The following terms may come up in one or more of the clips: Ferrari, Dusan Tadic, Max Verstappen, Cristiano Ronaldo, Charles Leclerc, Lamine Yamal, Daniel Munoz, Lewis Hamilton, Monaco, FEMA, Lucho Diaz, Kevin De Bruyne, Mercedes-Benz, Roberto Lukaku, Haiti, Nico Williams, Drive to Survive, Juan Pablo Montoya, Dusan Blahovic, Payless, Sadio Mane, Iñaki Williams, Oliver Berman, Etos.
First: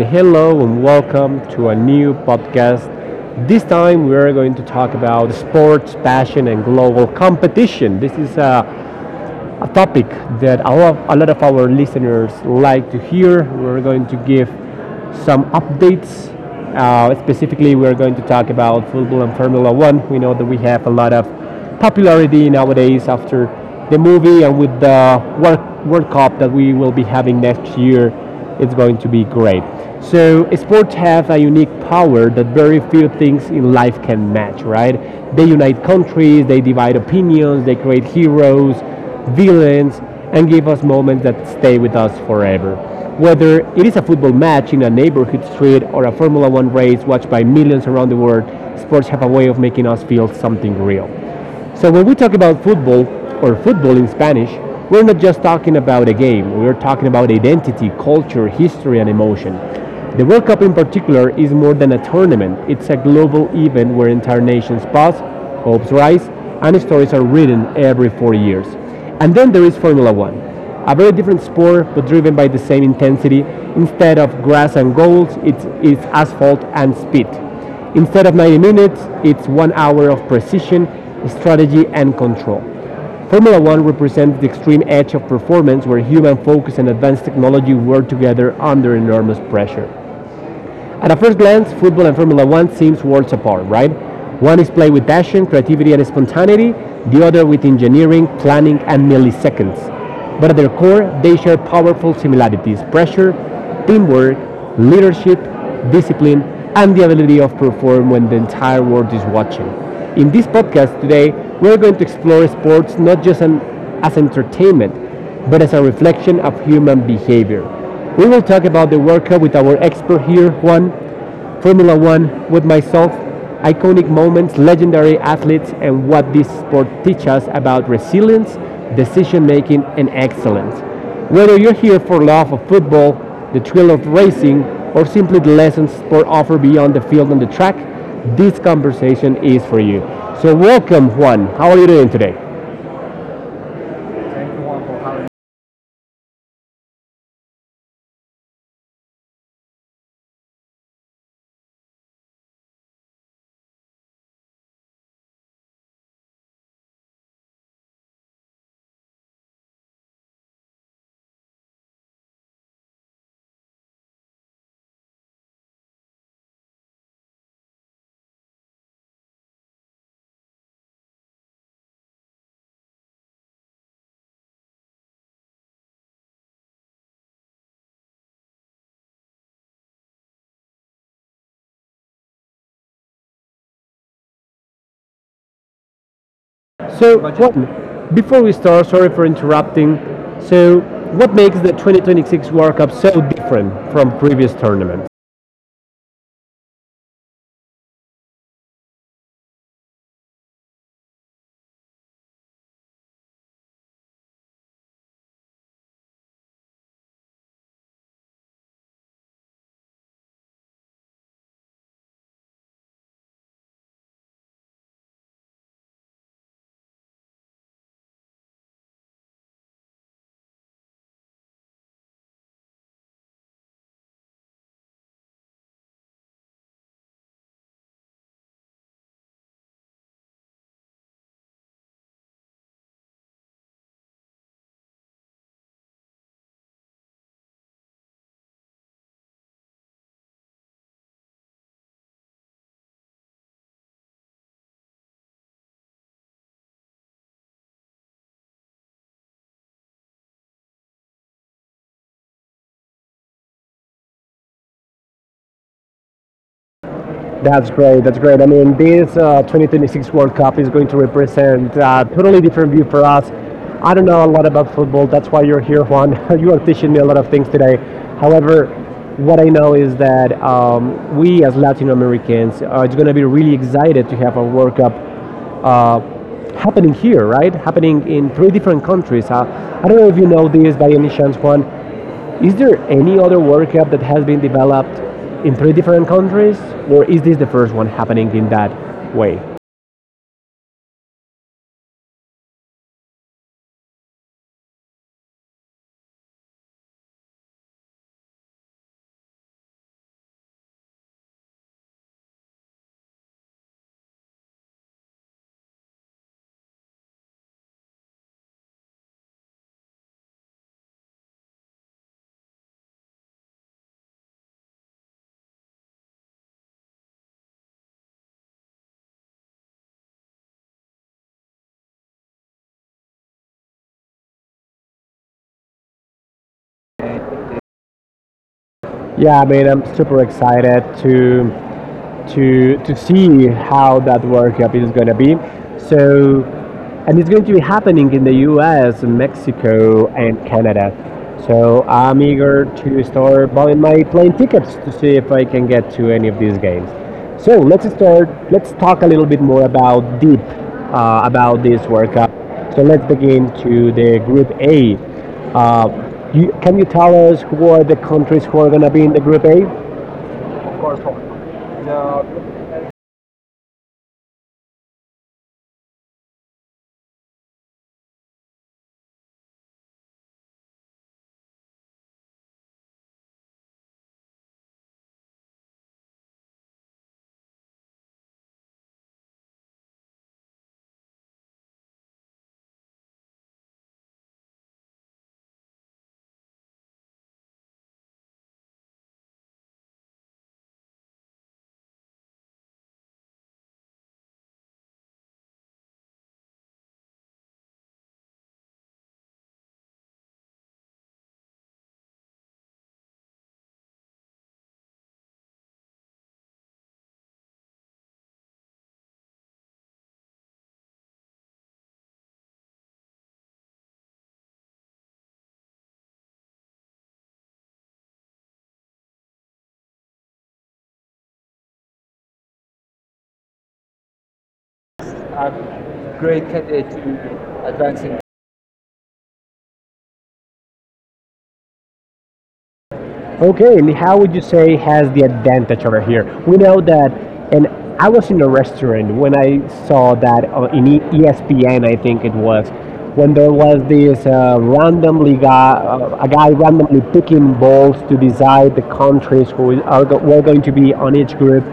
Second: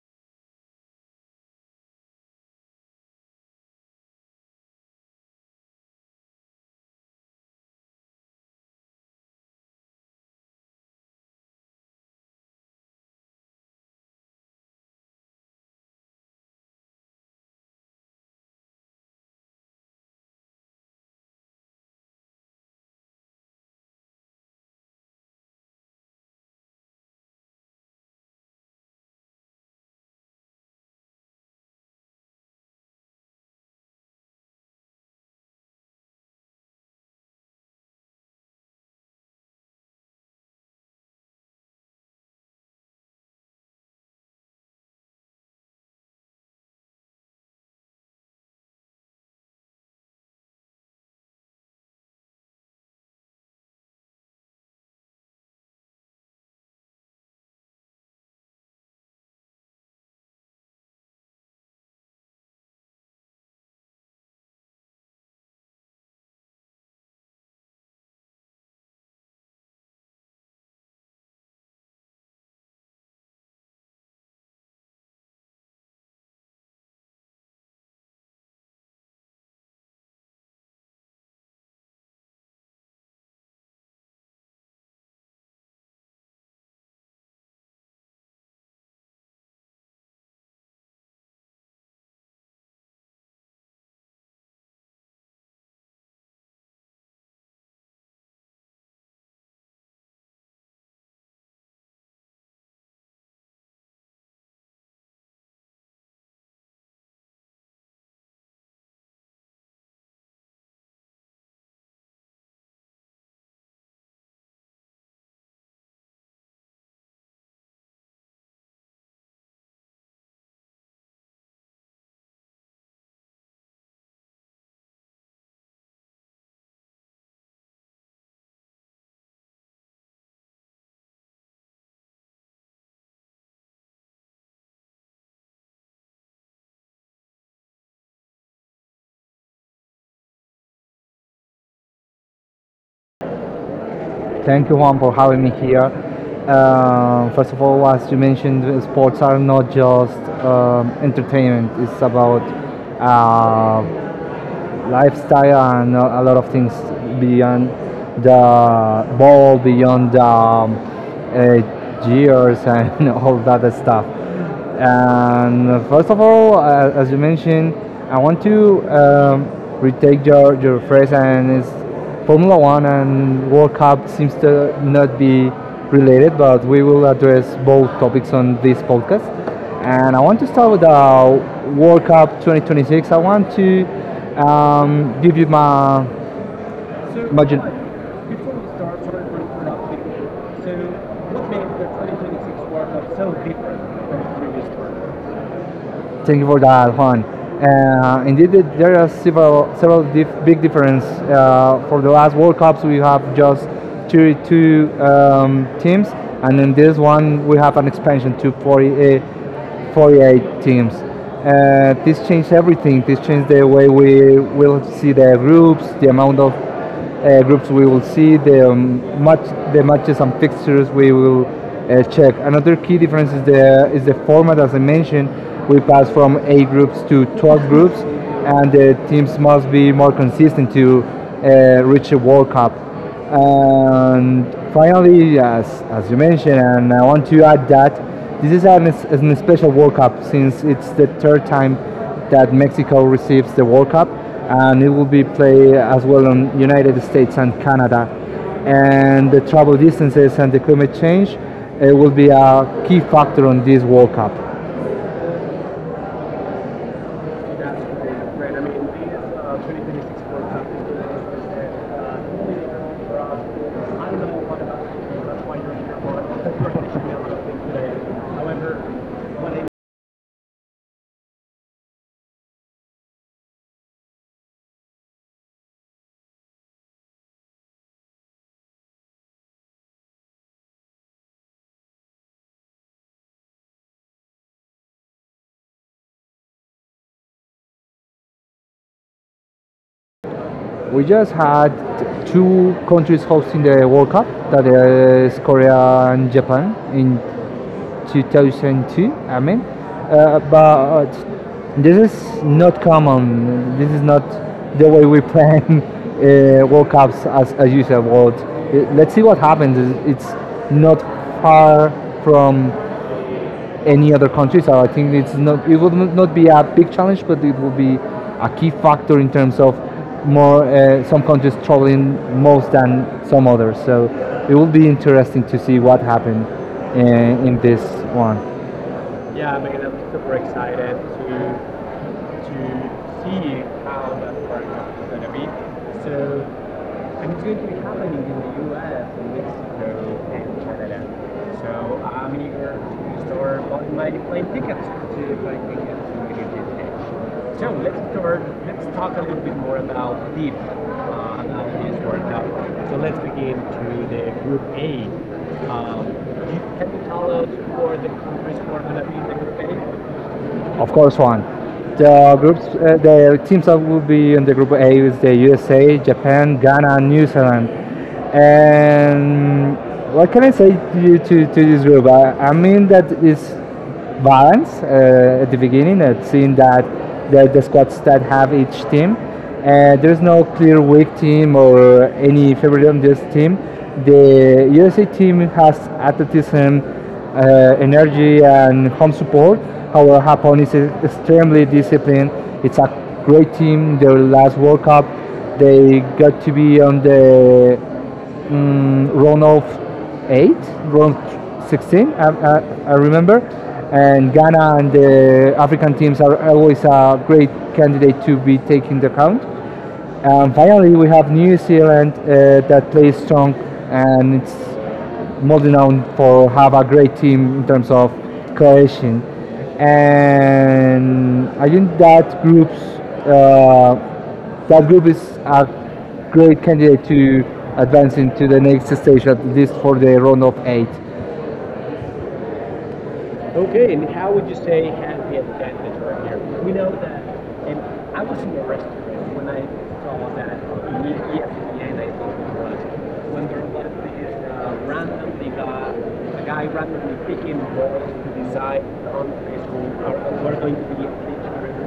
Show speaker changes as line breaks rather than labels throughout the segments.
hello and welcome to a new podcast. This time we are going to talk about sports, passion, and global competition. This is a topic that a lot of our listeners like to hear. We're going to give some updates. Specifically, we're going to talk about football and Formula One. We know that we have a lot of popularity nowadays after the movie and with the World Cup that we will be having next year. It's going to be great. So, sports have a unique power that very few things in life can match, right? They unite countries, they divide opinions, they create heroes, villains, and give us moments that stay with us forever. Whether it is a football match in a neighborhood street or a Formula One race watched by millions around the world, sports have a way of making us feel something real. So when we talk about football or football in Spanish, we're not just talking about a game, we're talking about identity, culture, history, and emotion. The World Cup in particular is more than a tournament, it's a global event where entire nations pass, hopes rise, and stories are written every 4 years. And then there is Formula One, a very different sport but driven by the same intensity. Instead of grass and goals, it's asphalt and speed. Instead of 90 minutes, it's 1 hour of precision, strategy, and control. Formula One represents the extreme edge of performance where human focus and advanced technology work together under enormous pressure. At a first glance, football and Formula One seems worlds apart, right? One is played with passion, creativity, and spontaneity, the other with engineering, planning, and milliseconds. But at their core, they share powerful similarities pressure, teamwork, leadership, discipline, and the ability of perform when the entire world is watching. In this podcast today, we're going to explore sports not just an, as entertainment, but as a reflection of human behavior. We will talk about the World Cup with our expert here, Juan, Formula One with myself, iconic moments, legendary athletes, and what this sport teaches us about resilience, decision making, and excellence. Whether you're here for love of football, the thrill of racing, or simply the lessons sport offer beyond the field and the track, this conversation is for you. So welcome, Juan. How are you doing today?
Thank you, Juan, for having me here. First of all, as you mentioned, sports are not just entertainment, it's about uh, lifestyle and a lot of things beyond the ball, beyond the uh, years, and all that stuff. And first of all, as you mentioned, I want to retake your phrase, and it's Formula One and World Cup seems to not be related, but we will address both topics on this podcast. And I want to start with the World Cup 2026. I want to give you my
So,
imagine.
what, before we start, sorry for interrupting. So, what makes the 2026 World Cup so different from previous tournaments?
Thank you for that, Juan. Indeed, there are several big difference. For the last World Cups, we have just 32 teams, and in this one, we have an expansion to 48, forty-eight teams. This changed everything. This changed the way we will see the groups, the amount of groups we will see, the matches and fixtures we will check. Another key difference is the format. As I mentioned, we pass from eight groups to 12 groups, and the teams must be more consistent to reach a World Cup. And finally, as you mentioned, and I want to add that this is an special World Cup, since it's the third time that Mexico receives the World Cup, and it will be played as well on United States and Canada. And the travel distances and the climate change, it will be a key factor on this World Cup.
That's great. That's great. I mean, this 2026 World Cup is going to represent a totally different view for us. I don't know a lot about football. That's why you're here, Juan. You are teaching me a lot of things today. However, what I know is that we as Latin Americans are going to be really excited to have a World Cup uh, happening here, right? Happening in three different countries. I don't know if you know this by any chance, Juan. Is there any other World Cup that has been developed in three different countries, or is this the first one happening in that way?
We just had two countries hosting the World Cup, that is Korea and Japan, in 2002. I mean, but this is not common. This is not the way we plan world cups, as you said. World let's see what happens. It's not far from any other country, so I think it would not be a big challenge, but it will be a key factor in terms of more, some countries traveling most than some others, so it will be interesting to see what happened in this one.
Yeah, I mean, I'm super excited to to see how that World Cup is going to be. So, and it's going to be happening in the U.S., Mexico, and Canada. So I'm eager to start buying my plane tickets to see if I can get to any of these games. So let's start. Let's talk a little bit more about deep about this World Cup. So let's begin to the Group A. Uh, can you tell us who are the countries who are going to be in the Group A?
Of course, one. The teams that will be in the group A is the USA, Japan, Ghana, and New Zealand. And what can I say to you to this group? I mean that it's balanced at the beginning. At seeing that the squads that have each team, there's no clear weak team or any favorite on this team. The USA team has athleticism, energy, and home support. Our Japón is extremely disciplined. It's a great team. Their last World Cup, they got to be on the round of eight, round 16, I remember. And Ghana and the African teams are always a great candidate to be taken into account. And finally, we have New Zealand that plays strong and it's Moldenown for have a great team in terms of cohesion, and I think uh, that group is a great candidate to advance into the next stage, at least for the round of eight.
Okay, and how would you say has the advantage over here? We know that, and I was in a restaurant when I saw that in ESPN, I think it was, when there was this a guy randomly picking balls to decide the countries who were going to be on each group.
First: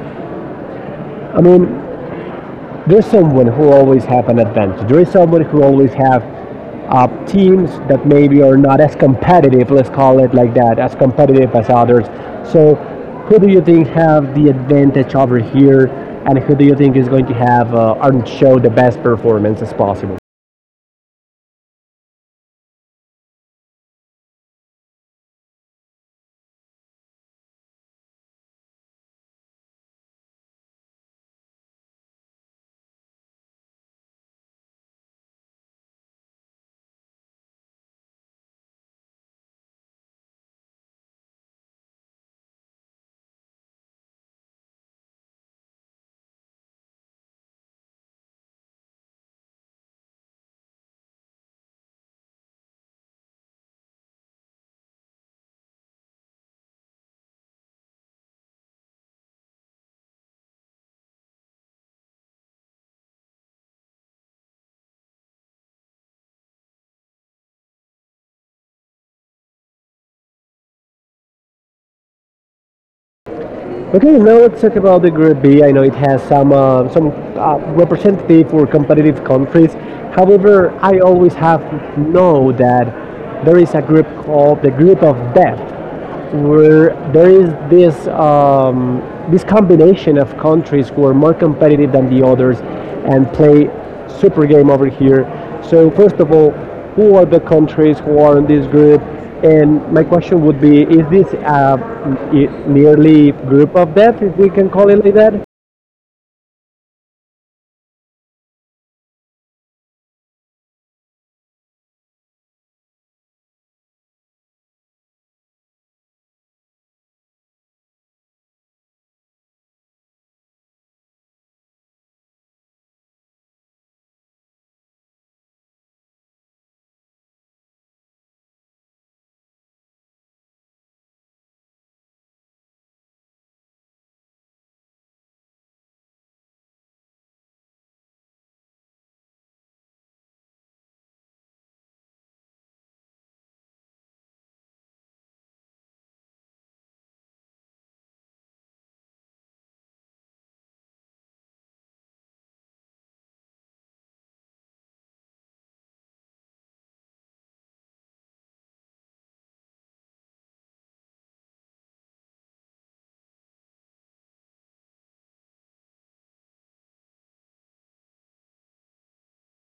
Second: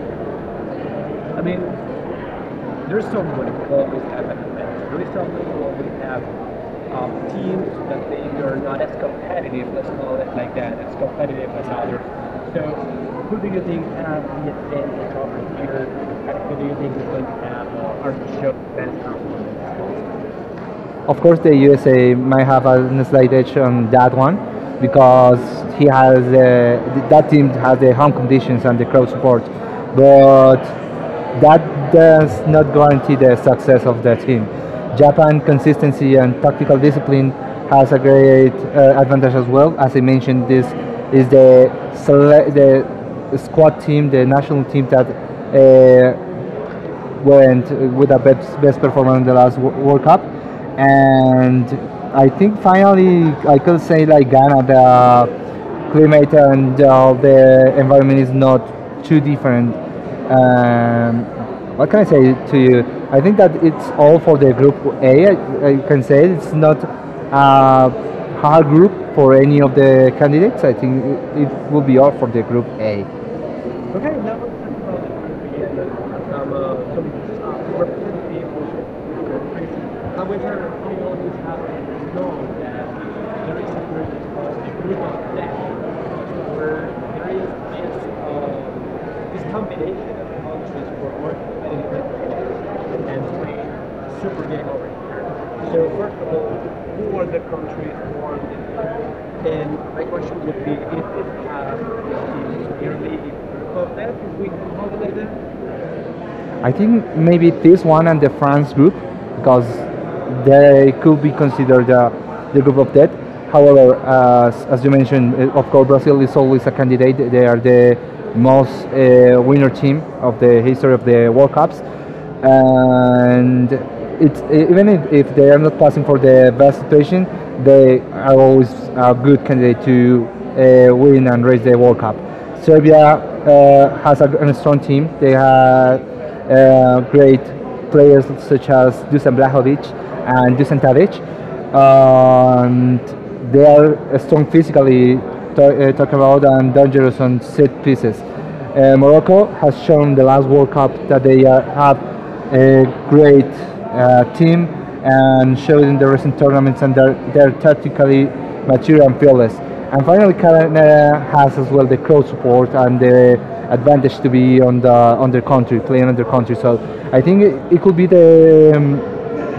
I mean, there's someone who always have an advantage. There is someone who always have teams that maybe are not as competitive, let's call it like that, as competitive as others. So, who do you think have the advantage over here, and who do you think is going to have and show the best performance as possible?
Of course, the USA might have a slight edge on that one because he has that team has the home conditions and the crowd support, but that does not guarantee the success of the team. Japan consistency and tactical discipline has a great advantage as well. As I mentioned, this is the squad team, the national team that uh, went with a best performance in the last World Cup. And I think finally I could say, like Ghana, the climate and the environment is not too different. Um, what can I say to you? I think that it's all for the group A. I can say it's not a hard group for any of the candidates. I think it will be all for the group A.
Okay, now let's talk about the Group B. I know it has some representative for competitive countries. However, I always have know that there is a group called the Group of Death where there is this combination of countries who are more competitive than the others and play super game over here. So first of all, who are the countries who are in this group? And my question would be: Is this a nearly group of death, if we can call it like that?
I think maybe this one and the France group, because they could be considered the group of death. However, as you mentioned, of course, Brazil is always a candidate. They are the most winner team of the history of the World Cups, and even if they are not passing for the best situation, they are always a good candidate to win and raise the World Cup. Serbia has a strong team. They have great players such as Dusan Blahovic and Dusan Tadic. And they are strong physically, to, talking about, and dangerous on set pieces. Morocco has shown the last World Cup that they are, have a great team, and showed in the recent tournaments, and they're tactically mature and fearless. And finally, Canada has as well the crowd support and the advantage to be on their country, playing on their country. So I think it could be the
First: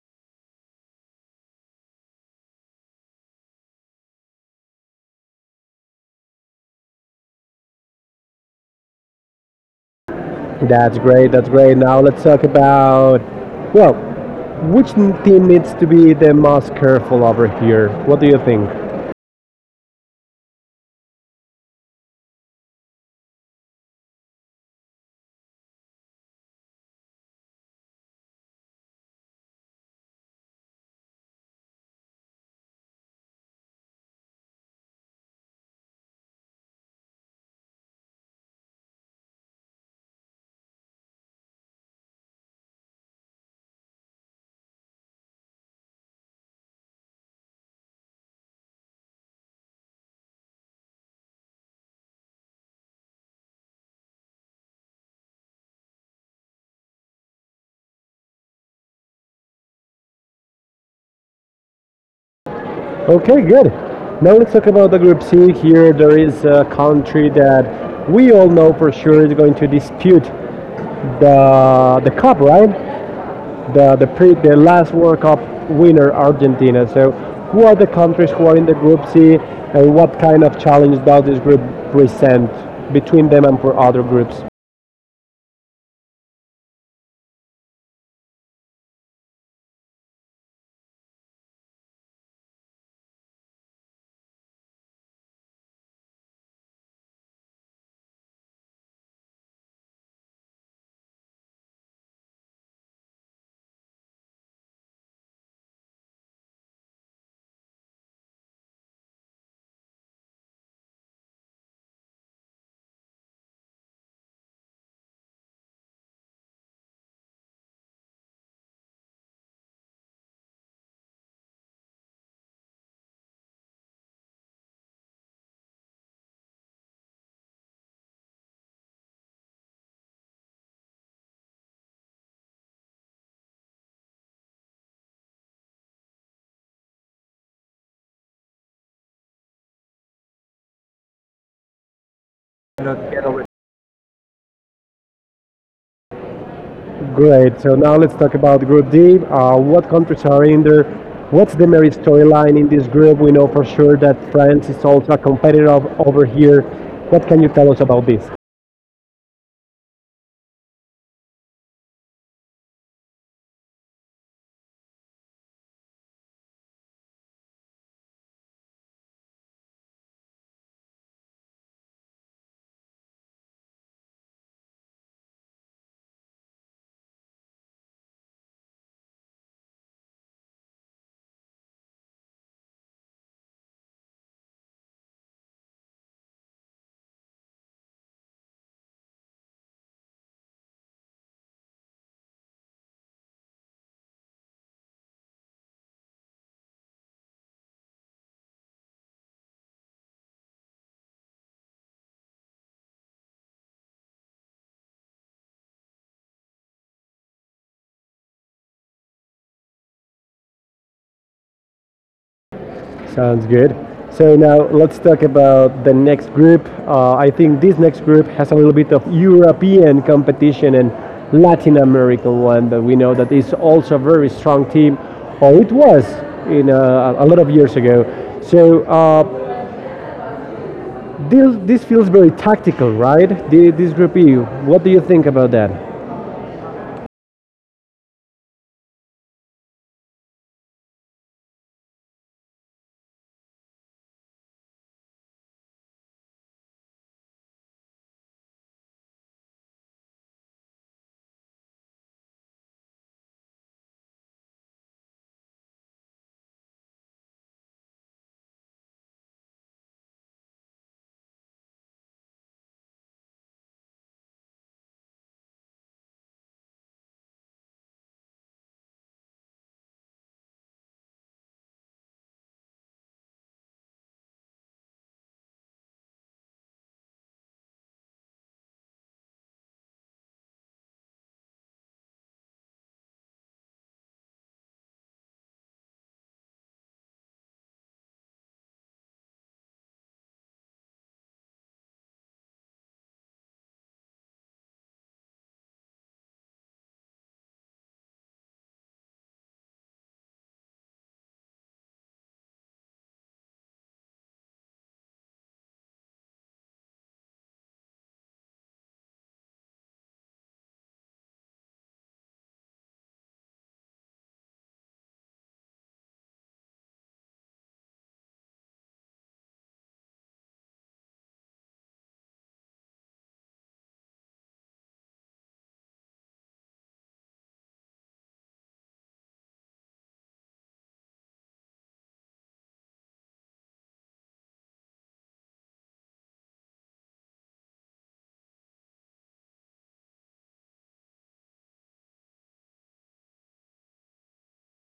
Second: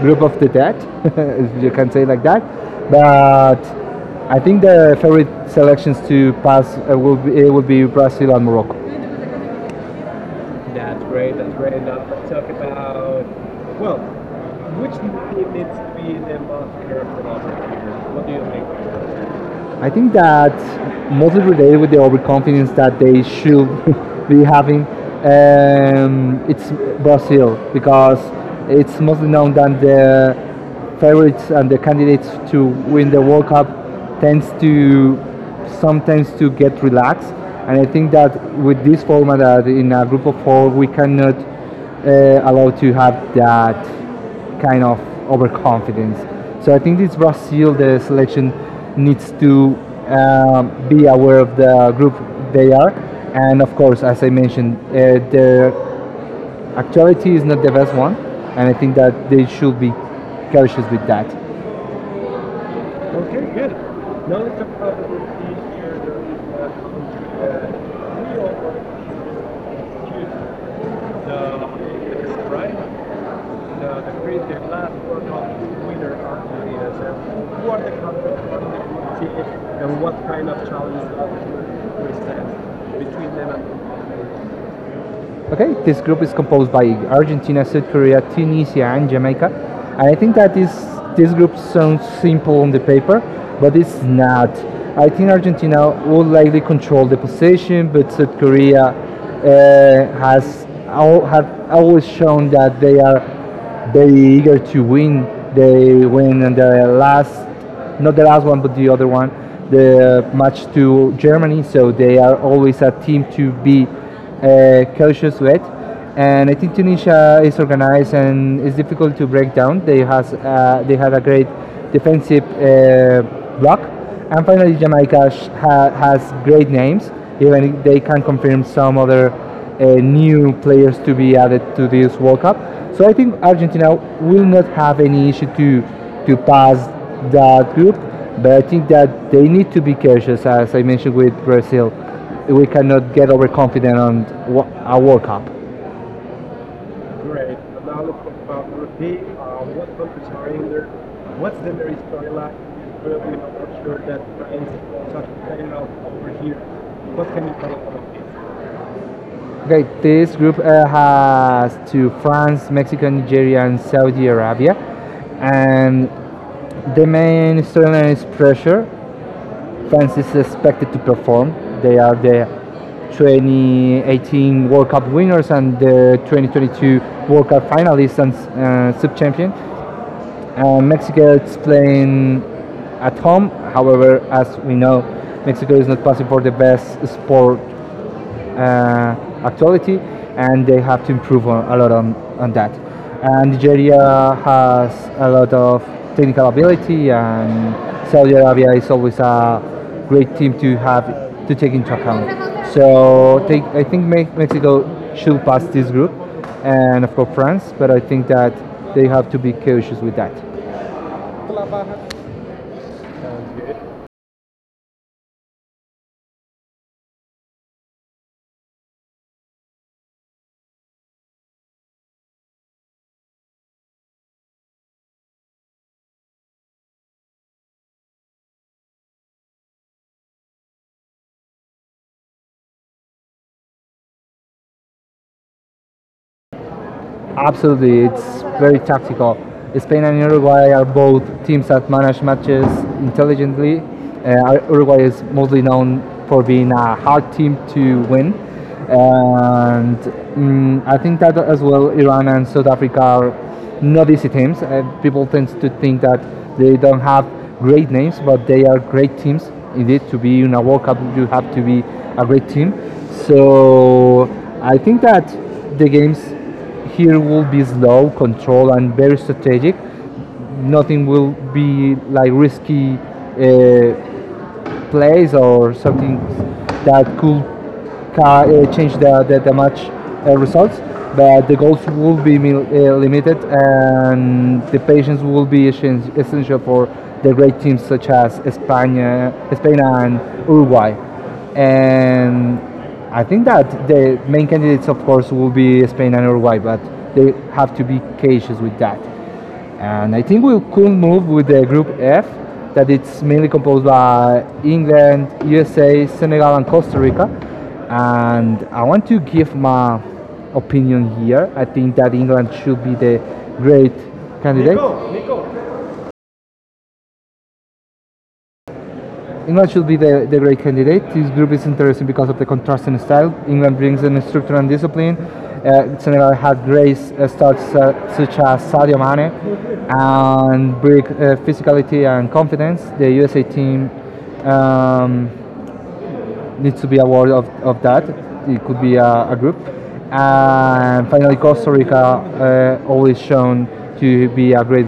group of the dead, if you can say it like that. But I think the favorite selections to pass it will be Brazil and Morocco.
That's great. That's great. Now let's talk about well, which team needs to be the most careful over here? What do you think?
I think that mostly related with the overconfidence that they should be having. It's Brazil, because it's mostly known that the favorites and the candidates to win the World Cup tends to sometimes to get relaxed, and I think that with this format, that in a group of four, we cannot allow to have that kind of overconfidence. So I think this Brazil, the selection needs to be aware of the group they are, and of course, as I mentioned, their actuality is not the best one, and I think that they should be cautious with that.
Okay, good. Now let's talk about the Group C. Here there is a country that we all know for sure is going to dispute the cup, right? The the last World Cup winner, Argentina. So, who are the countries who are in the Group C, and what kind of challenge does this group present between them and for other groups?
Okay, this group is composed by Argentina, South Korea, Tunisia, and Jamaica. And I think that this group sounds simple on the paper, but it's not. I think Argentina will likely control the position, but South Korea have always shown that they are very eager to win. They win in the last, not the last one, but the other one, the match to Germany. So they are always a team to be cautious with. And I think Tunisia is organized and it's difficult to break down. They had a great defensive block. And finally, Jamaica has great names, even if they can confirm some other new players to be added to this World Cup. So I think Argentina will not have any issue to pass that group. But I think that they need to be cautious, as I mentioned, with Brazil. We cannot get overconfident on a World Cup.
Great. So now let's talk about Group D. What countries are in there? What's the marriage storyline in this group? We know for sure that France is also a competitor over here. What can you tell us about this?
Okay, this group has to France, Mexico, Nigeria, and Saudi Arabia. And the main storyline is pressure. France is expected to perform. They are the 2018 World Cup winners and the 2022 World Cup finalists and sub-champion. Mexico is playing at home. However, as we know, Mexico is not passing for the best sport uh, actuality, and they have to improve on, a lot on that. And Nigeria has a lot of technical ability, and Saudi Arabia is always a great team to have to take into account. So take, I think Mexico should pass this group, and of course France. But I think that they have to be cautious with that.
Sounds good. So now let's talk about the next group. I think this next group has a little bit of European competition and Latin American one that we know that is also a very strong team, or it was in a lot of years ago. So this feels very tactical, right? This group. What do you think about that?
Absolutely, it's very tactical. Spain and Uruguay are both teams that manage matches intelligently. Uruguay is mostly known for being a hard team to win, and I think that as well, Iran and South Africa are not easy teams. People tend to think that they don't have great names, but they are great teams. Indeed, to be in a World Cup, you have to be a great team. So I think that the games here will be slow, controlled, and very strategic. Nothing will be like risky uh, plays, or something that could change the match results. But the goals will be limited, and the patience will be essential for the great teams such as Spain and Uruguay. And I think that the main candidates, of course, will be Spain and Uruguay, but they have to be cautious with that. And I think we could move with the Group F, that it's mainly composed by England, USA, Senegal, and Costa Rica. And I want to give my opinion here. I think that England should be the great candidate. England should be the great candidate. This group is interesting because of the contrasting style. England brings in structure and discipline. Senegal had great starts such as Sadio Mane, and bring physicality and confidence. The USA team um, needs to be aware of that. It could be a group. And finally, Costa Rica always shown to be a great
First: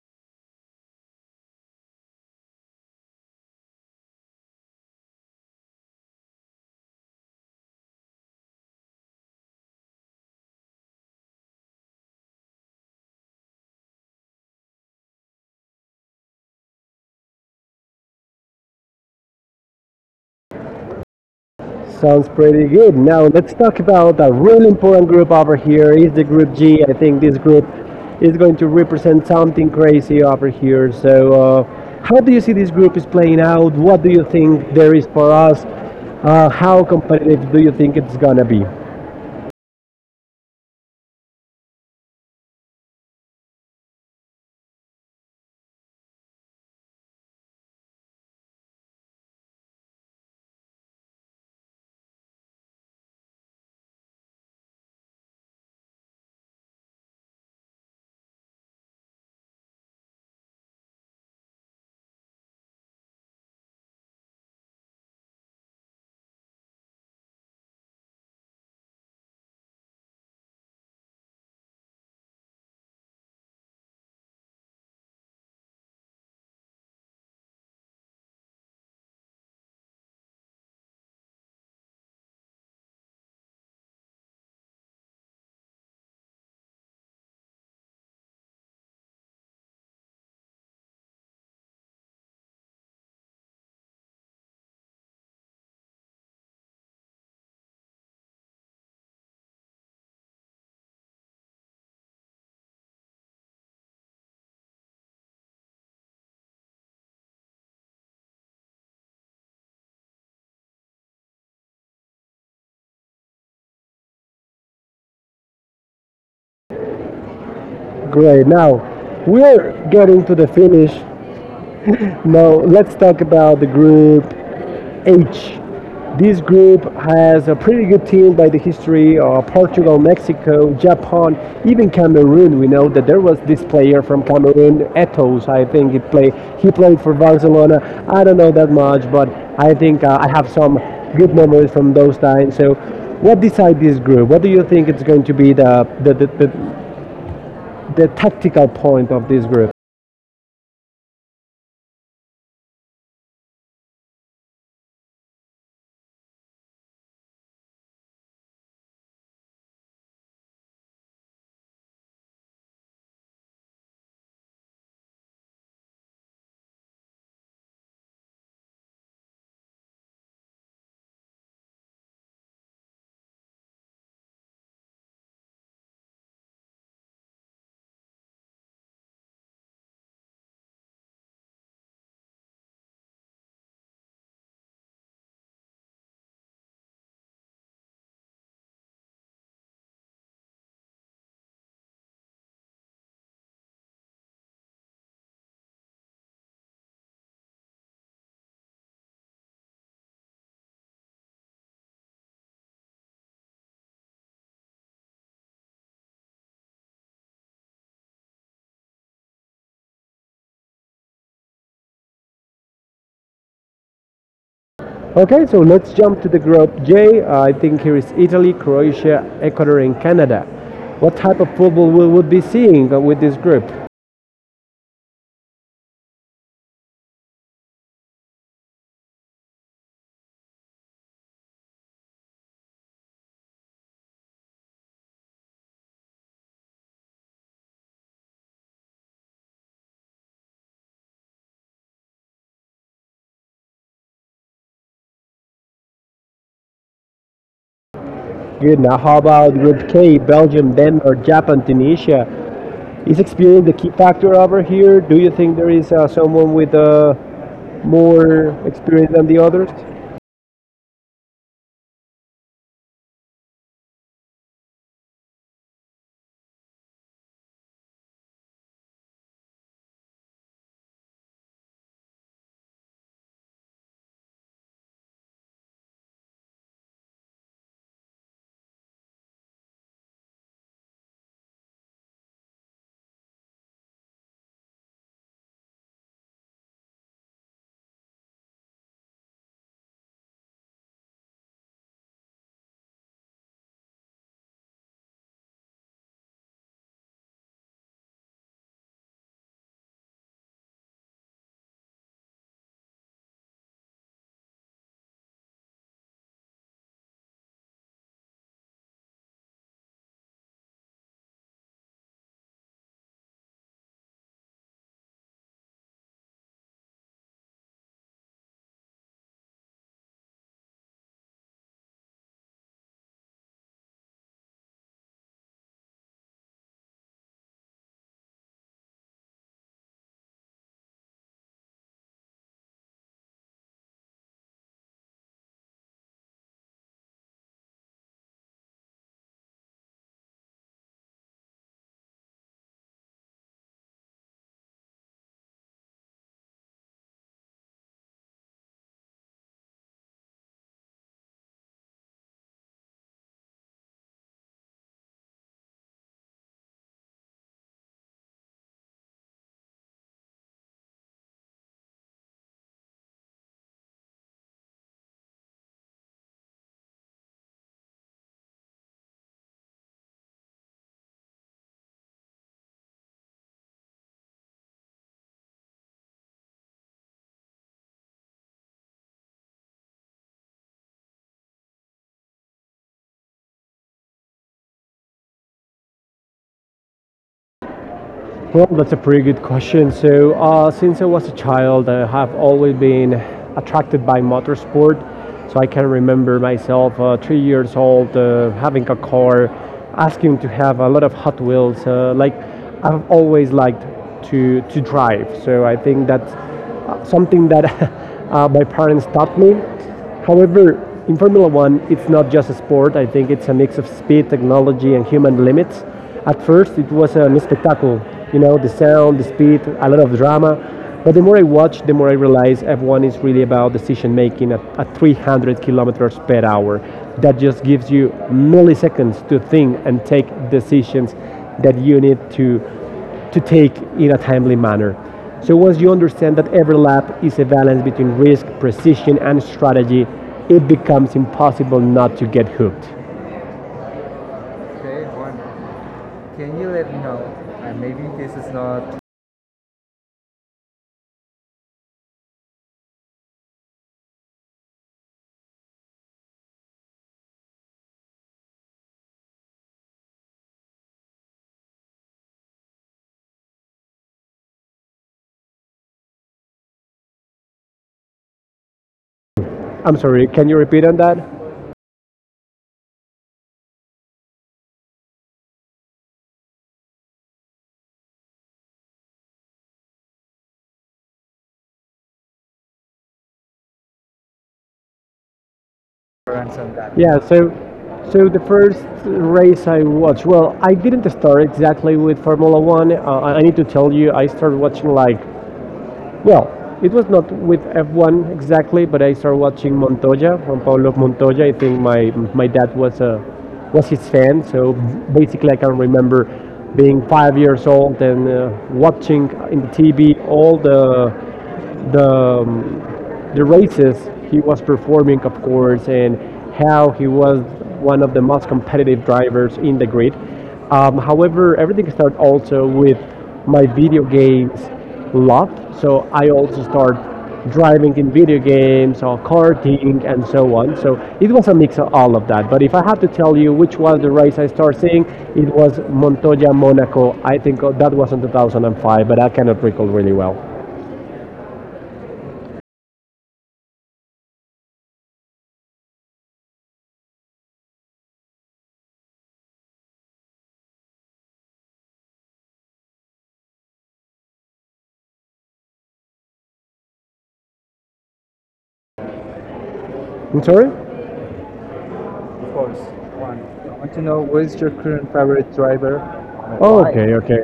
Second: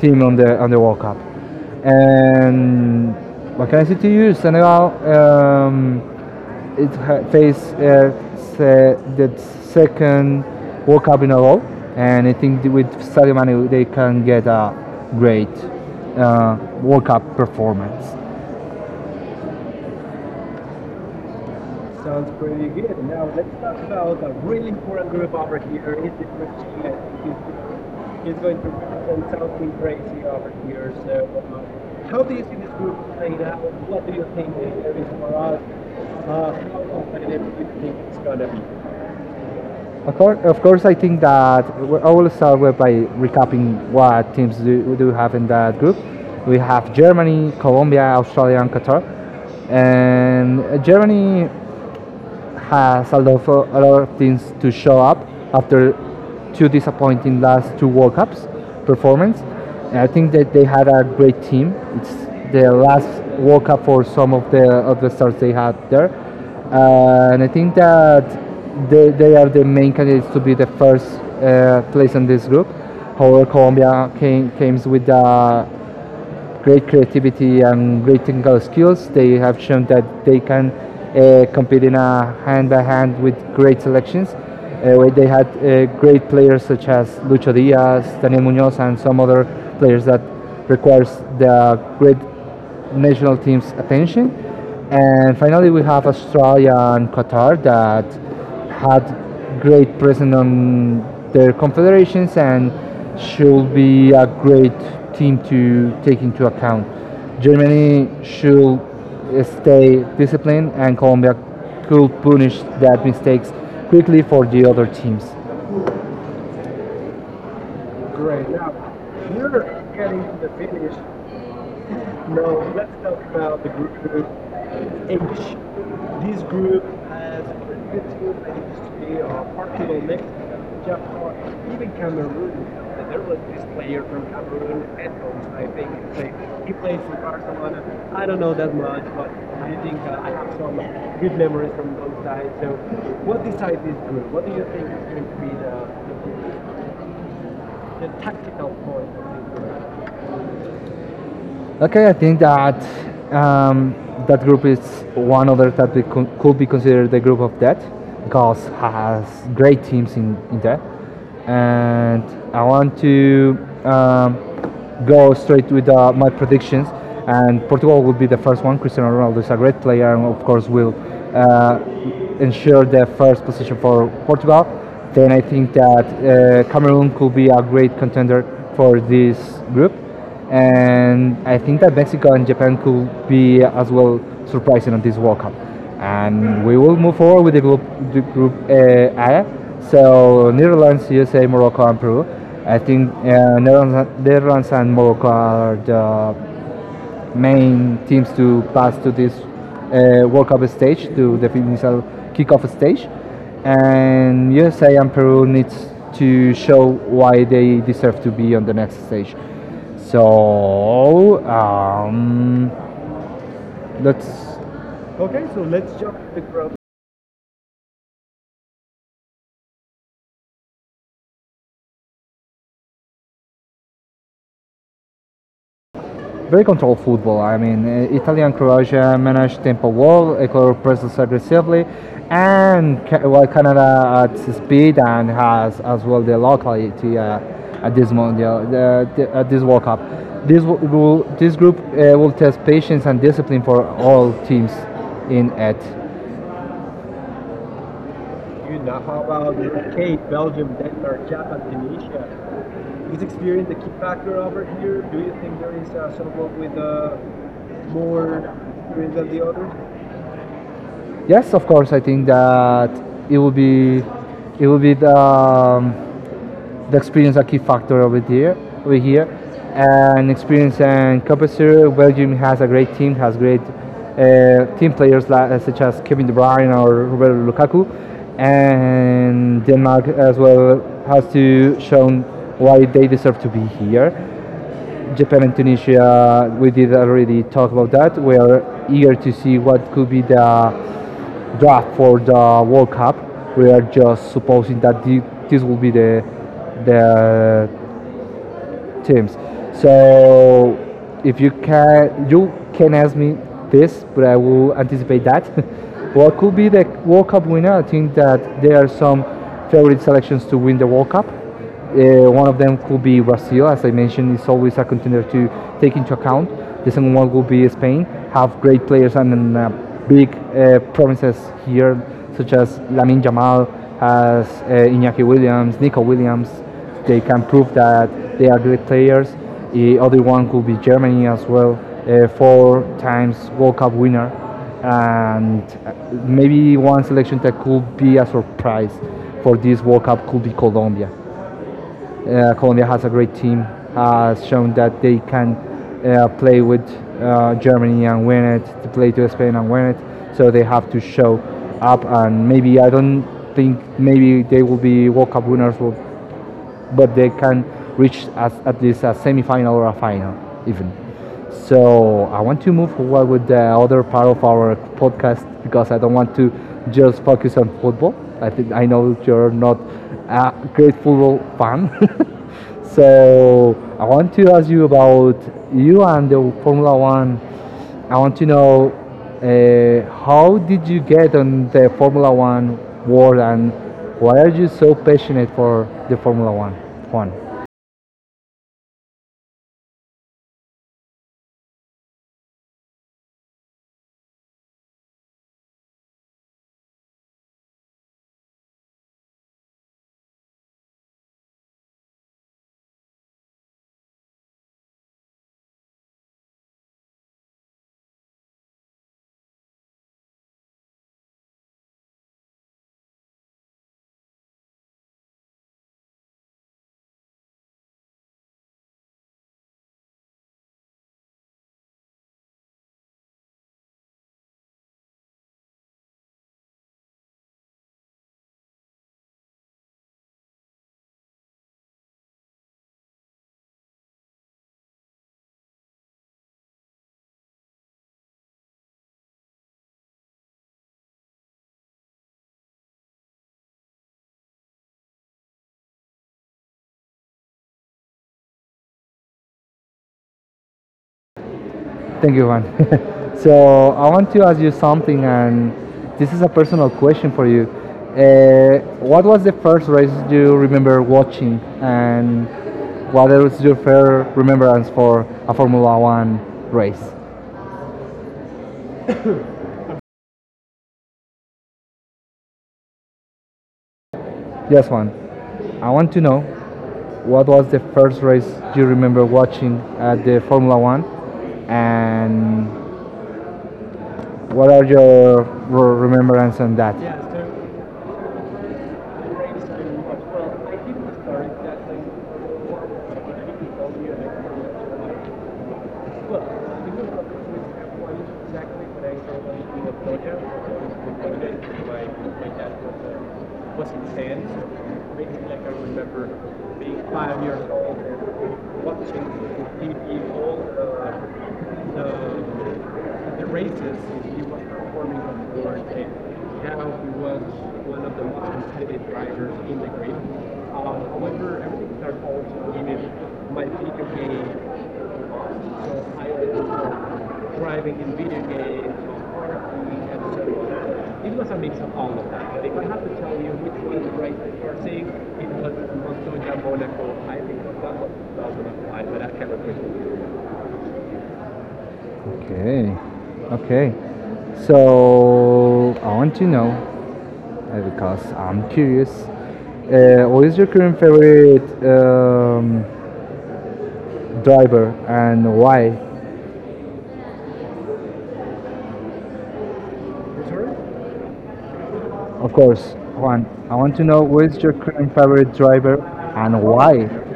team on the World Cup. And what can I say to you? Senegal faced the second World Cup in a row, and I think with Sadio Mane they can get a great uh, World Cup performance.
Sounds pretty good. Now let's talk about a really important group over here. Is the group G? I think this group is going to represent something crazy over here. So, how do you see this group is playing out? What do you think there is for us? How competitive do you think it's gonna be?
Of course, I think that I will start with by recapping what teams do have in that group. We have Germany, Colombia, Australia, and Qatar and Germany has allowed for a lot of teams to show up after two disappointing last two World Cups performance. And I think that they had a great team. It's the last World Cup for some of the stars they had there, and I think that they are the main candidates to be the first place in this group. However, Colombia came with a great creativity and great technical skills. They have shown that they can compete in a hand by hand with great selections. Where they had great players such as Lucho Diaz, Daniel Munoz, and some other players that requires the great national team's attention. And finally, we have Australia and Qatar that had great presence on their confederations and should be a great team to take into account. Germany should stay disciplined, and Colombia could punish that mistakes quickly for the other teams.
Great. Now we're getting to the finish. Now let's talk about the group H. This group has a pretty good team by the history of Portugal, Mexico, Japan, even Cameroon. We know that there was this player from Cameroon, Etos. I think he played. He played for Barcelona. I don't know that much, but I think I have some good memories from those times. So, what decide this group? What do you think it's going to be the tactical point of this group?
Okay, I think that um, that group is one other that we could be considered the group of death because has great teams in that. And I want to um, go straight with my predictions. And Portugal will be the first one. Cristiano Ronaldo is a great player and, of course, will uh, ensure the first position for Portugal. Then I think that Cameroon could be a great contender for this group, and I think that Mexico and Japan could be as well surprising on this World Cup. And we will move forward with the group A. So Netherlands, USA, Morocco, and Peru. I think Netherlands and Morocco are the main teams to pass to this World Cup stage, to the initial kickoff stage. And USA and Peru needs to show why they deserve to be on the next stage. So let's.
Okay, so let's jump to the group J. I think here is Italy, Croatia, Ecuador, and Canada. What type of football we would be seeing with this group?
Very controlled football. I mean, Italy and Croatia managed tempo well, Ecuador presses aggressively, and while Canada at speed and has as well the locality at this Mondial, at this World Cup. This this group will test patience and discipline for all teams in it.
Good. Now, how about Group K? Belgium, Denmark, Japan, Tunisia. Is experience the key factor over here? Do you think there is someone with more experience than the others?
Yes, of course, I think that it will be it will be the. The experience is a key factor over here, and experience and capacity. Belgium has a great team, has great team players such as Kevin De Bruyne or Roberto Lukaku, and Denmark as well has to show why they deserve to be here. Japan and Tunisia, we did already talk about that. We are eager to see what could be the draft for the World Cup. We are just supposing that this will be the terms. So if you can, you can ask me this, but I will anticipate that. What could be the World Cup winner? I think that there are some favorite selections to win the World Cup. One of them could be Brazil, as I mentioned, is always a contender to take into account. The second one would be Spain, have great players and big promises here, such as Lamine Yamal, as Iñaki Williams, Nico Williams, they can prove that they are great players. The other one could be Germany as well, four times World Cup winner, and maybe one selection that could be a surprise for this World Cup could be Colombia. Colombia has a great team, has shown that they can play with Germany and win it, to play to Spain and win it. So they have to show up, and maybe I don't think maybe they will be World Cup winners, will, but they can reach as, at least a semifinal or a final even. So I want to move forward with the other part of our podcast because I don't want to just focus on football. I think I know you're not a great football fan. So I want to ask you about you and the Formula One. I want to know how did you get on the Formula One world and why are you so passionate for the Formula One? Juan,
Well, that's a pretty good question. So, since I was a child, I have always been attracted by motorsport. So, I can remember myself, 3 years old, having a car, asking to have a lot of Hot Wheels. I've always liked to drive. So, I think that's something that my parents taught me. However, in Formula One, it's not just a sport. I think it's a mix of speed, technology, and human limits. At first, it was a spectacle, you know, the sound, the speed, a lot of drama. But the more I watch, the more I realize F1 is really about decision making at 300 kilometers per hour. That just gives you milliseconds to think and take decisions that you need to take in a timely manner. So once you understand that every lap is a balance between risk, precision, and strategy, it becomes impossible not to get hooked.
thank you, Juan. So I want to ask you something, and this is a personal question for you. What was the first race you remember watching, and what was your fair remembrance for a Formula One race?
I'm sorry, can you repeat on that?
Yes, Juan. I want to know, what was the first race you remember watching at the Formula One? And what are your remembrances on that?
Yeah,
Yeah,
so
sure.
so the first race I watched, well, I didn't start exactly with Formula One. I need to tell you, I started watching like Well, it was not with F1 exactly, but I started watching Montoya, Juan Pablo Montoya. I think my dad was a was his fan, so basically I can remember being 5 years old and watching in the TV all the um, the races he was performing, of course, and how he was one of the most competitive drivers in the grid. However, everything started also with my video games love. So I also start driving in video games or karting and so on. So it was a mix of all of that. But if I had to tell you which was the race I started seeing, it was Montoya Monaco. I think that was in 2005, but I cannot recall really well.
Okay, okay. So I want to know because I'm curious. What is your current favorite driver and why?
I'm sorry?
Of course, Juan. I want to know what is your current favorite driver and
Oh, okay,
why.
okay.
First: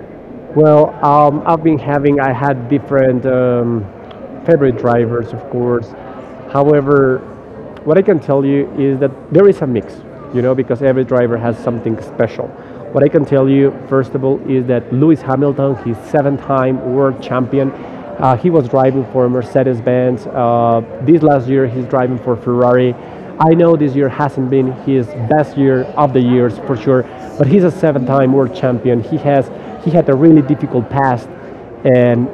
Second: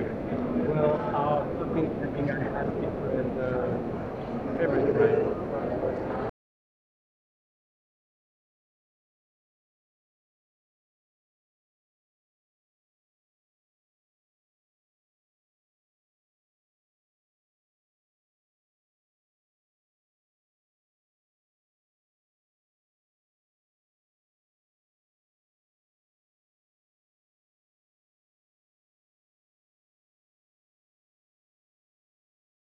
Well, I had different favorite drivers, of course. However, what I can tell you is that there is a mix, you know, because every driver has something special. What I can tell you, first of all, is that Lewis Hamilton, he's seven-time world champion. He was driving for Mercedes-Benz. This last year, he's driving for Ferrari. I know this year hasn't been his best year of the years for sure, but he's a seven-time world champion. He had a really difficult past, and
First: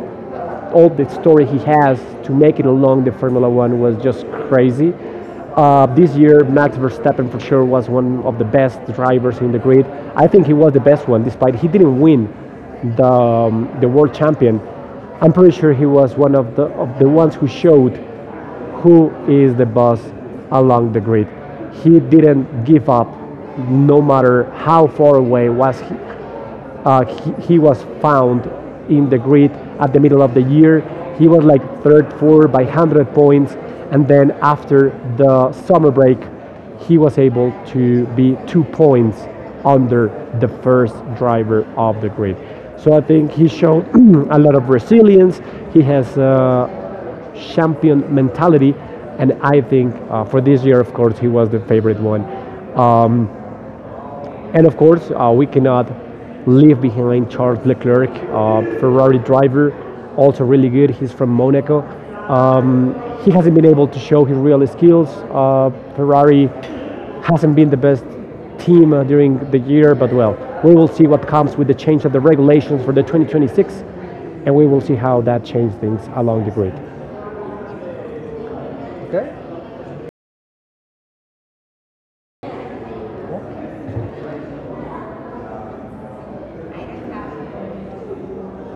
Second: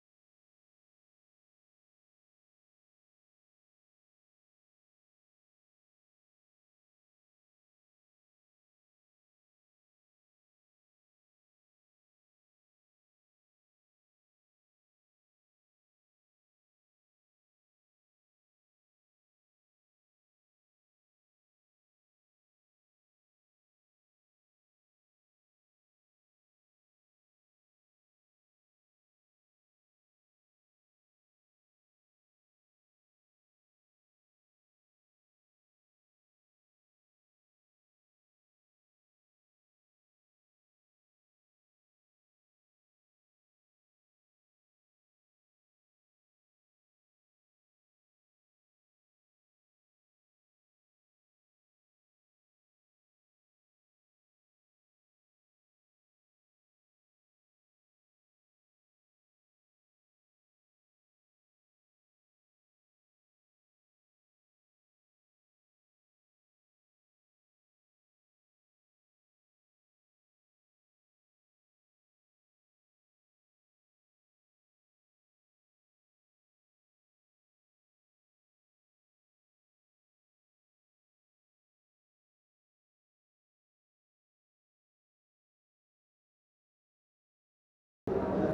all the story he has to make it along the Formula One was just crazy. This year, Max Verstappen for sure was one of the best drivers in the grid. I think he was the best one, despite he didn't win the world champion. I'm pretty sure he was one of the ones who showed who is the boss along the grid. He didn't give up, no matter how far away was he, he was found in the grid at the middle of the year. He was like third, fourth by 100 points, and then after the summer break, he was able to be 2 points under the first driver of the grid. So I think he showed a lot of resilience. He has champion mentality. And I think for this year, of course, he was the favorite one. And of course, we cannot leave behind Charles Leclerc, Ferrari driver, also really good. He's from Monaco. Um, he hasn't been able to show his real skills. Ferrari hasn't been the best team during the year, but well, we will see what comes with the change of the regulations for the 2026, and we will see how that changes things along the grid.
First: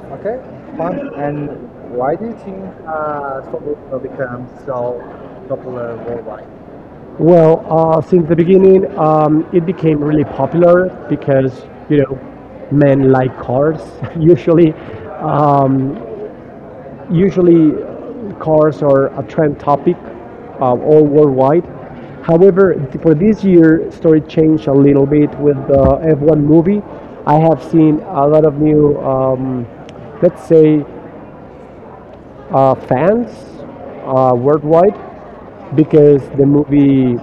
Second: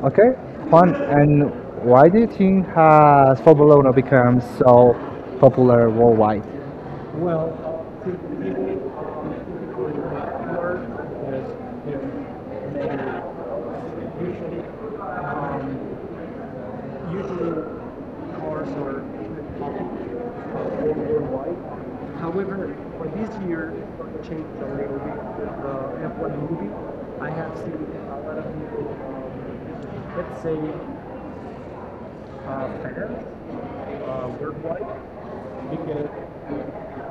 Okay, fun. And why do you think has Formula Uno become so popular worldwide?
Well, since the beginning, it became really popular because you know men like cars. Usually, um, usually cars are a trend topic all worldwide. However, for this year, story changed a little bit with the F1 movie. I have seen a lot of new, let's say, fans worldwide because the movie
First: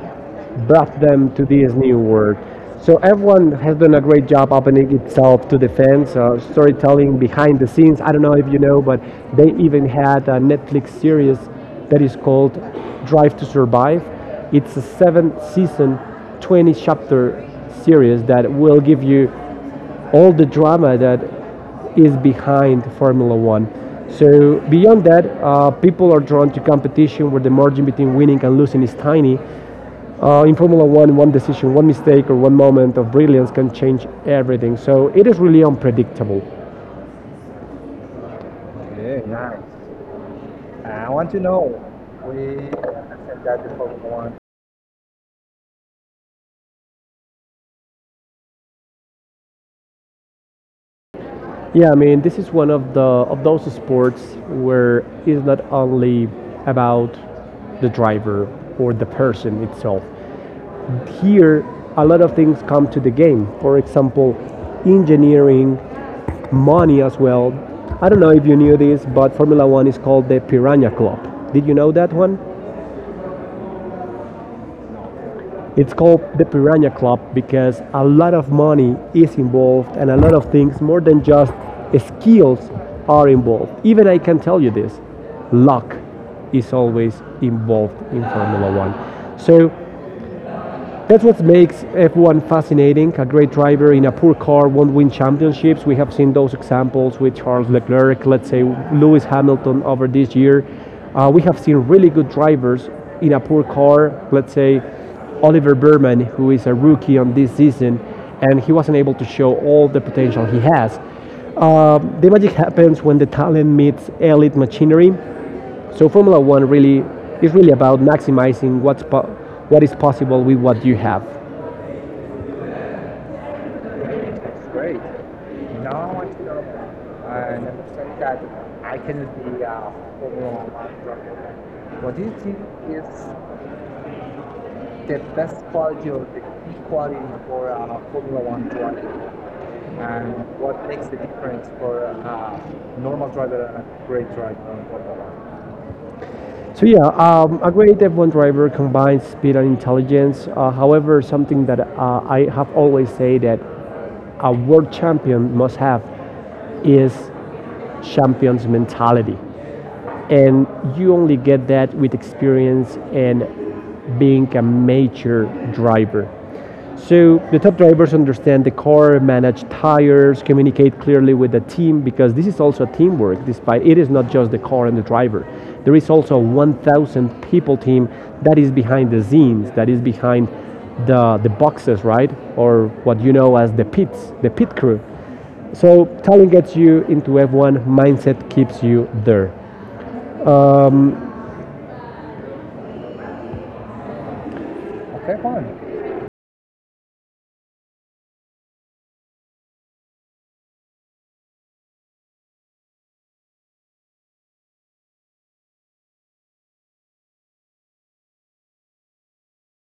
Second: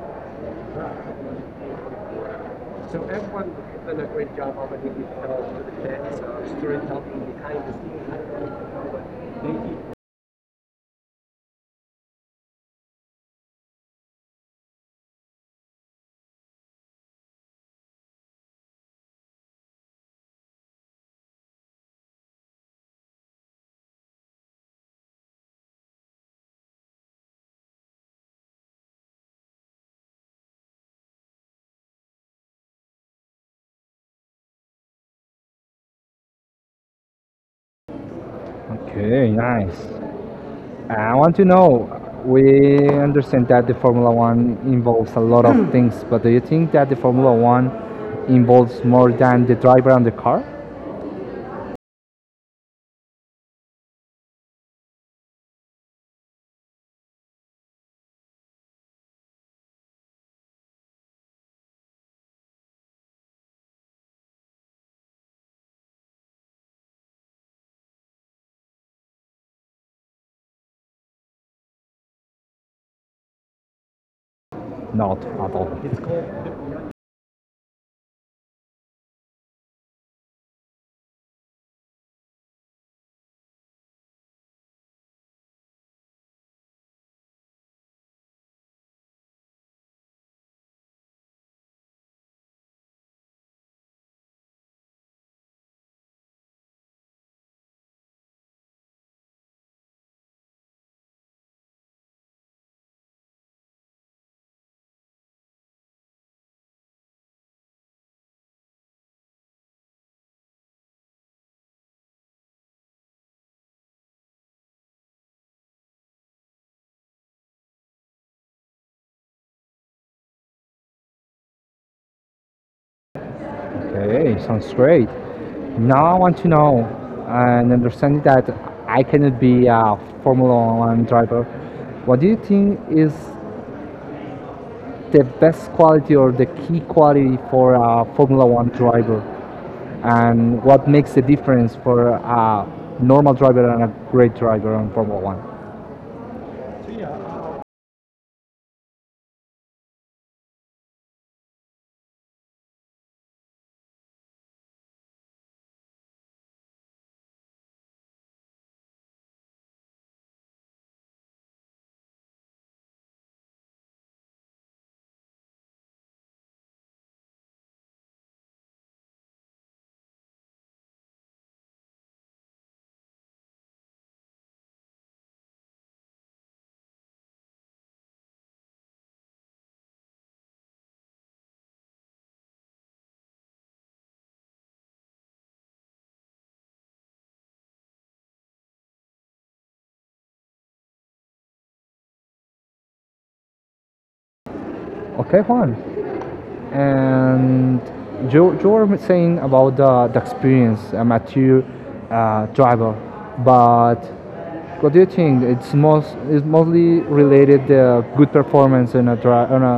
brought them to this new world. So everyone has done a great job opening itself to the fans, storytelling behind the scenes. I don't know if you know, but they even had a Netflix series that is called Drive to Survive. It's a seven season, 20 chapter series that will give you all the drama that is behind Formula One. So beyond that, people are drawn to competition where the margin between winning and losing is tiny. In Formula One, one decision, one mistake, or one moment of brilliance can change everything. So it is really unpredictable.
Okay, nice. I want to know. We understand that the Formula One involves a lot of things, but do you think that the Formula One involves more than the driver and the car?
Yeah, I mean, this is one of the of those sports where it's not only about the driver or the person itself. Here, a lot of things come to the game. For example, engineering, money as well. I don't know if you knew this, but Formula One is called the Piranha Club. Did you know that one?
Not at all.
It's called the Piranha Club because a lot of money is involved and a lot of things more than just skills are involved. Even I can tell you this, luck is always involved in Formula One. So that's what makes F1 fascinating. A great driver in a poor car won't win championships. We have seen those examples with Charles Leclerc, let's say Lewis Hamilton over this year. We have seen really good drivers in a poor car, let's say Oliver Berman, who is a rookie on this season, and he wasn't able to show all the potential he has. The magic happens when the talent meets elite machinery. So Formula One really is really about maximizing what is possible with what you have.
Okay, sounds great. Now I want to know and understand that I cannot be a Formula One driver. What do you think is the best quality or the key quality for a Formula One driver, and what makes the difference for a normal driver and a great driver on Formula One?
So yeah, a great F1 driver combines speed and intelligence. However, something that I have always said that a world champion must have is champion's mentality, and you only get that with experience and being a major driver. So the top drivers understand the car, manage tires, communicate clearly with the team because this is also teamwork. Despite it is not just the car and the driver, there is also a 1,000 people team that is behind the scenes, that is behind the boxes, right, or what you know as the pits, the pit crew. So talent gets you into F1, mindset keeps you there.
Okay, Juan. And you were saying about the experience, a mature driver, but what do you think? It's most it's mostly related the good performance in a on a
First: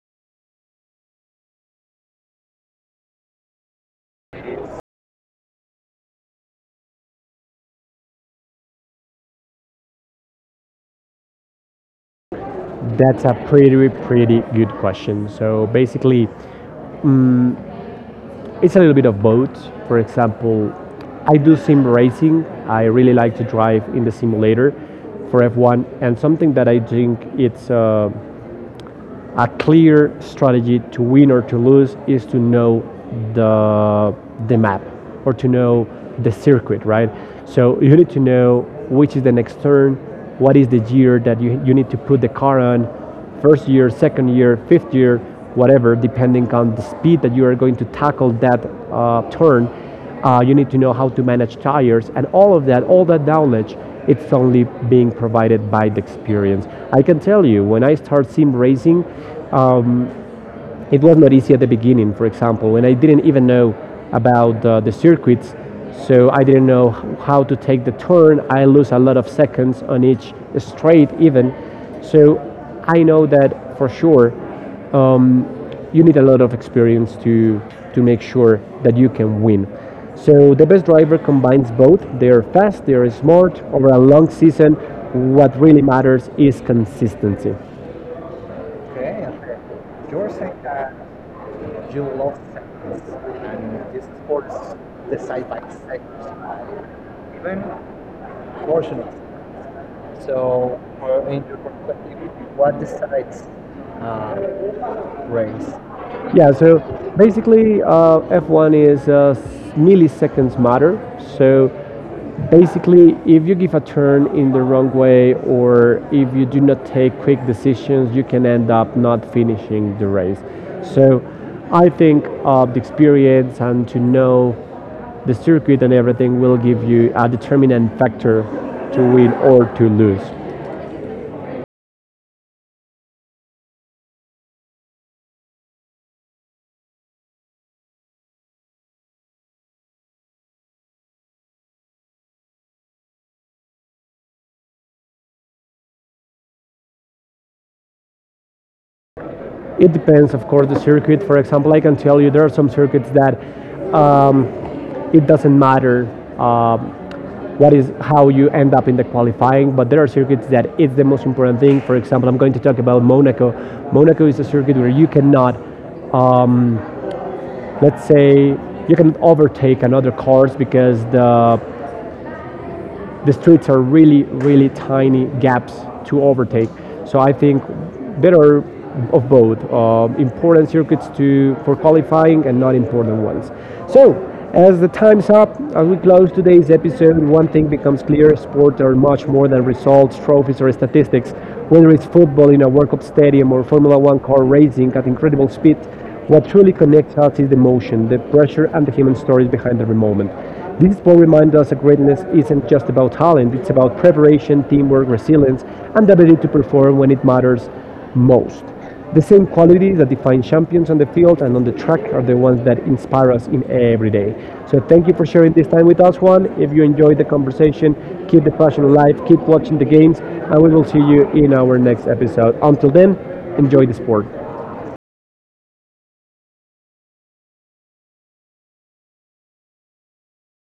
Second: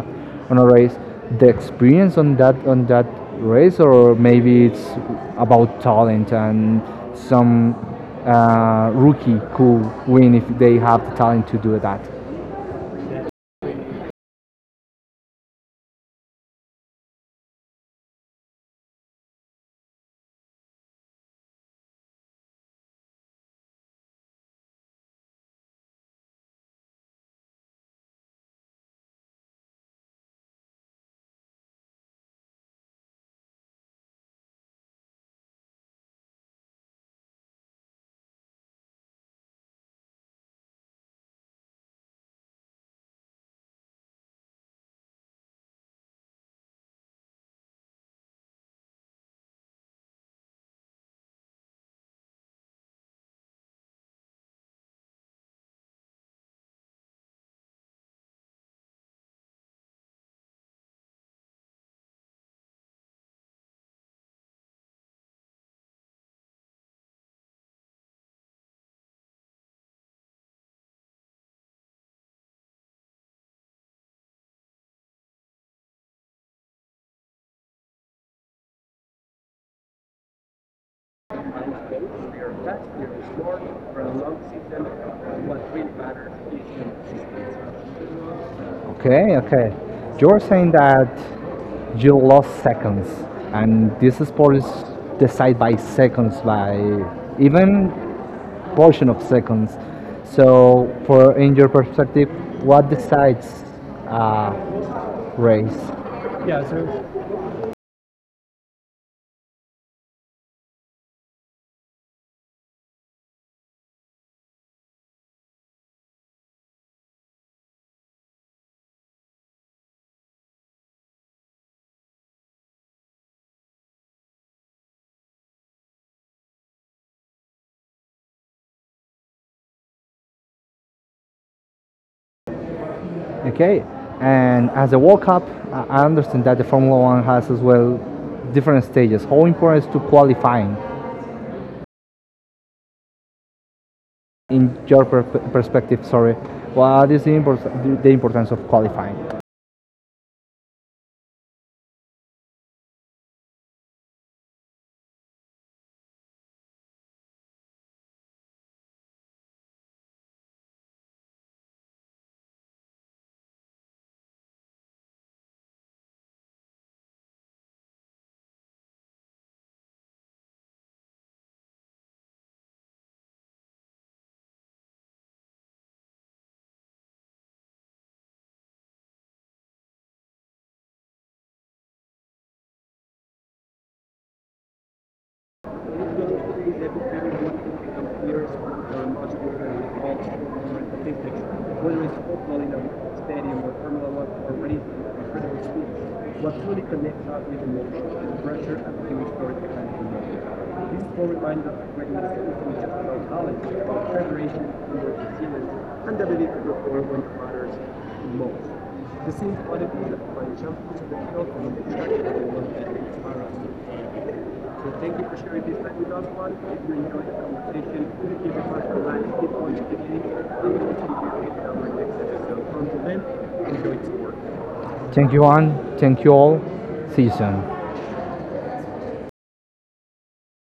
on a race, the experience on that race, or maybe it's about talent and some rookie could win if they have the talent to do that.
That's a pretty good question. So basically, it's a little bit of both. For example, I do sim racing. I really like to drive in the simulator for F1, and something that I think it's a clear strategy to win or to lose is to know the the map or to know the circuit, right? So you need to know which is the next turn, what is the gear that you need to put the car on, first gear, second gear, fifth gear, whatever, depending on the speed that you are going to tackle that turn. You need to know how to manage tires and all of that, all that knowledge. It's only being provided by the experience. I can tell you, when I started sim racing, um, it was not easy at the beginning. For example, when I didn't even know about the circuits, so I didn't know how to take the turn. I lose a lot of seconds on each straight, even. So I know that for sure. Um, you need a lot of experience to make sure that you can win. So the best driver combines both. They are fast, they are smart. Over a long season, what really matters is consistency.
Okay, okay. You're saying that you lost seconds, and this sport is decided by seconds, by even portion of seconds. So, for in your perspective, what decides a race?
Yeah, so basically, F1 is, milliseconds matter. So basically, if you give a turn in the wrong way or if you do not take quick decisions, you can end up not finishing the race. So, I think the experience and to know the circuit and everything will give you a determinant factor to win or to lose.
Okay, and as a World Cup, I understand that the Formula One has as well different stages. How important is to qualifying? In your perspective, sorry, what is the importance of qualifying?
It depends, of course, the circuit. For example, I can tell you there are some circuits that um, it doesn't matter, um, what is how you end up in the qualifying. But there are circuits that it's the most important thing. For example, I'm going to talk about Monaco. Monaco is a circuit where you cannot, um, let's say, you can overtake another cars because the streets are really, really tiny gaps to overtake. So I think better of both important circuits to for qualifying and not important ones. So as the time's up, as we close today's episode, one thing becomes clear: sports are much more than results, trophies, or statistics. Whether it's football in a World Cup stadium or Formula One car racing at incredible speed, what truly connects us is the emotion, the pressure, and the human stories behind every moment. These both remind us that greatness isn't just about talent, it's about preparation, teamwork, resilience, and the ability to perform when it matters most. The same qualities that define champions on the field and on the track are the ones that inspire us in every day. So thank you for sharing this time with us, Juan. If you enjoyed the conversation, keep the passion alive, keep watching the games, and we will see you in our next episode. Until then, enjoy the sport.
Thank you, Juan. Thank you all. See you soon.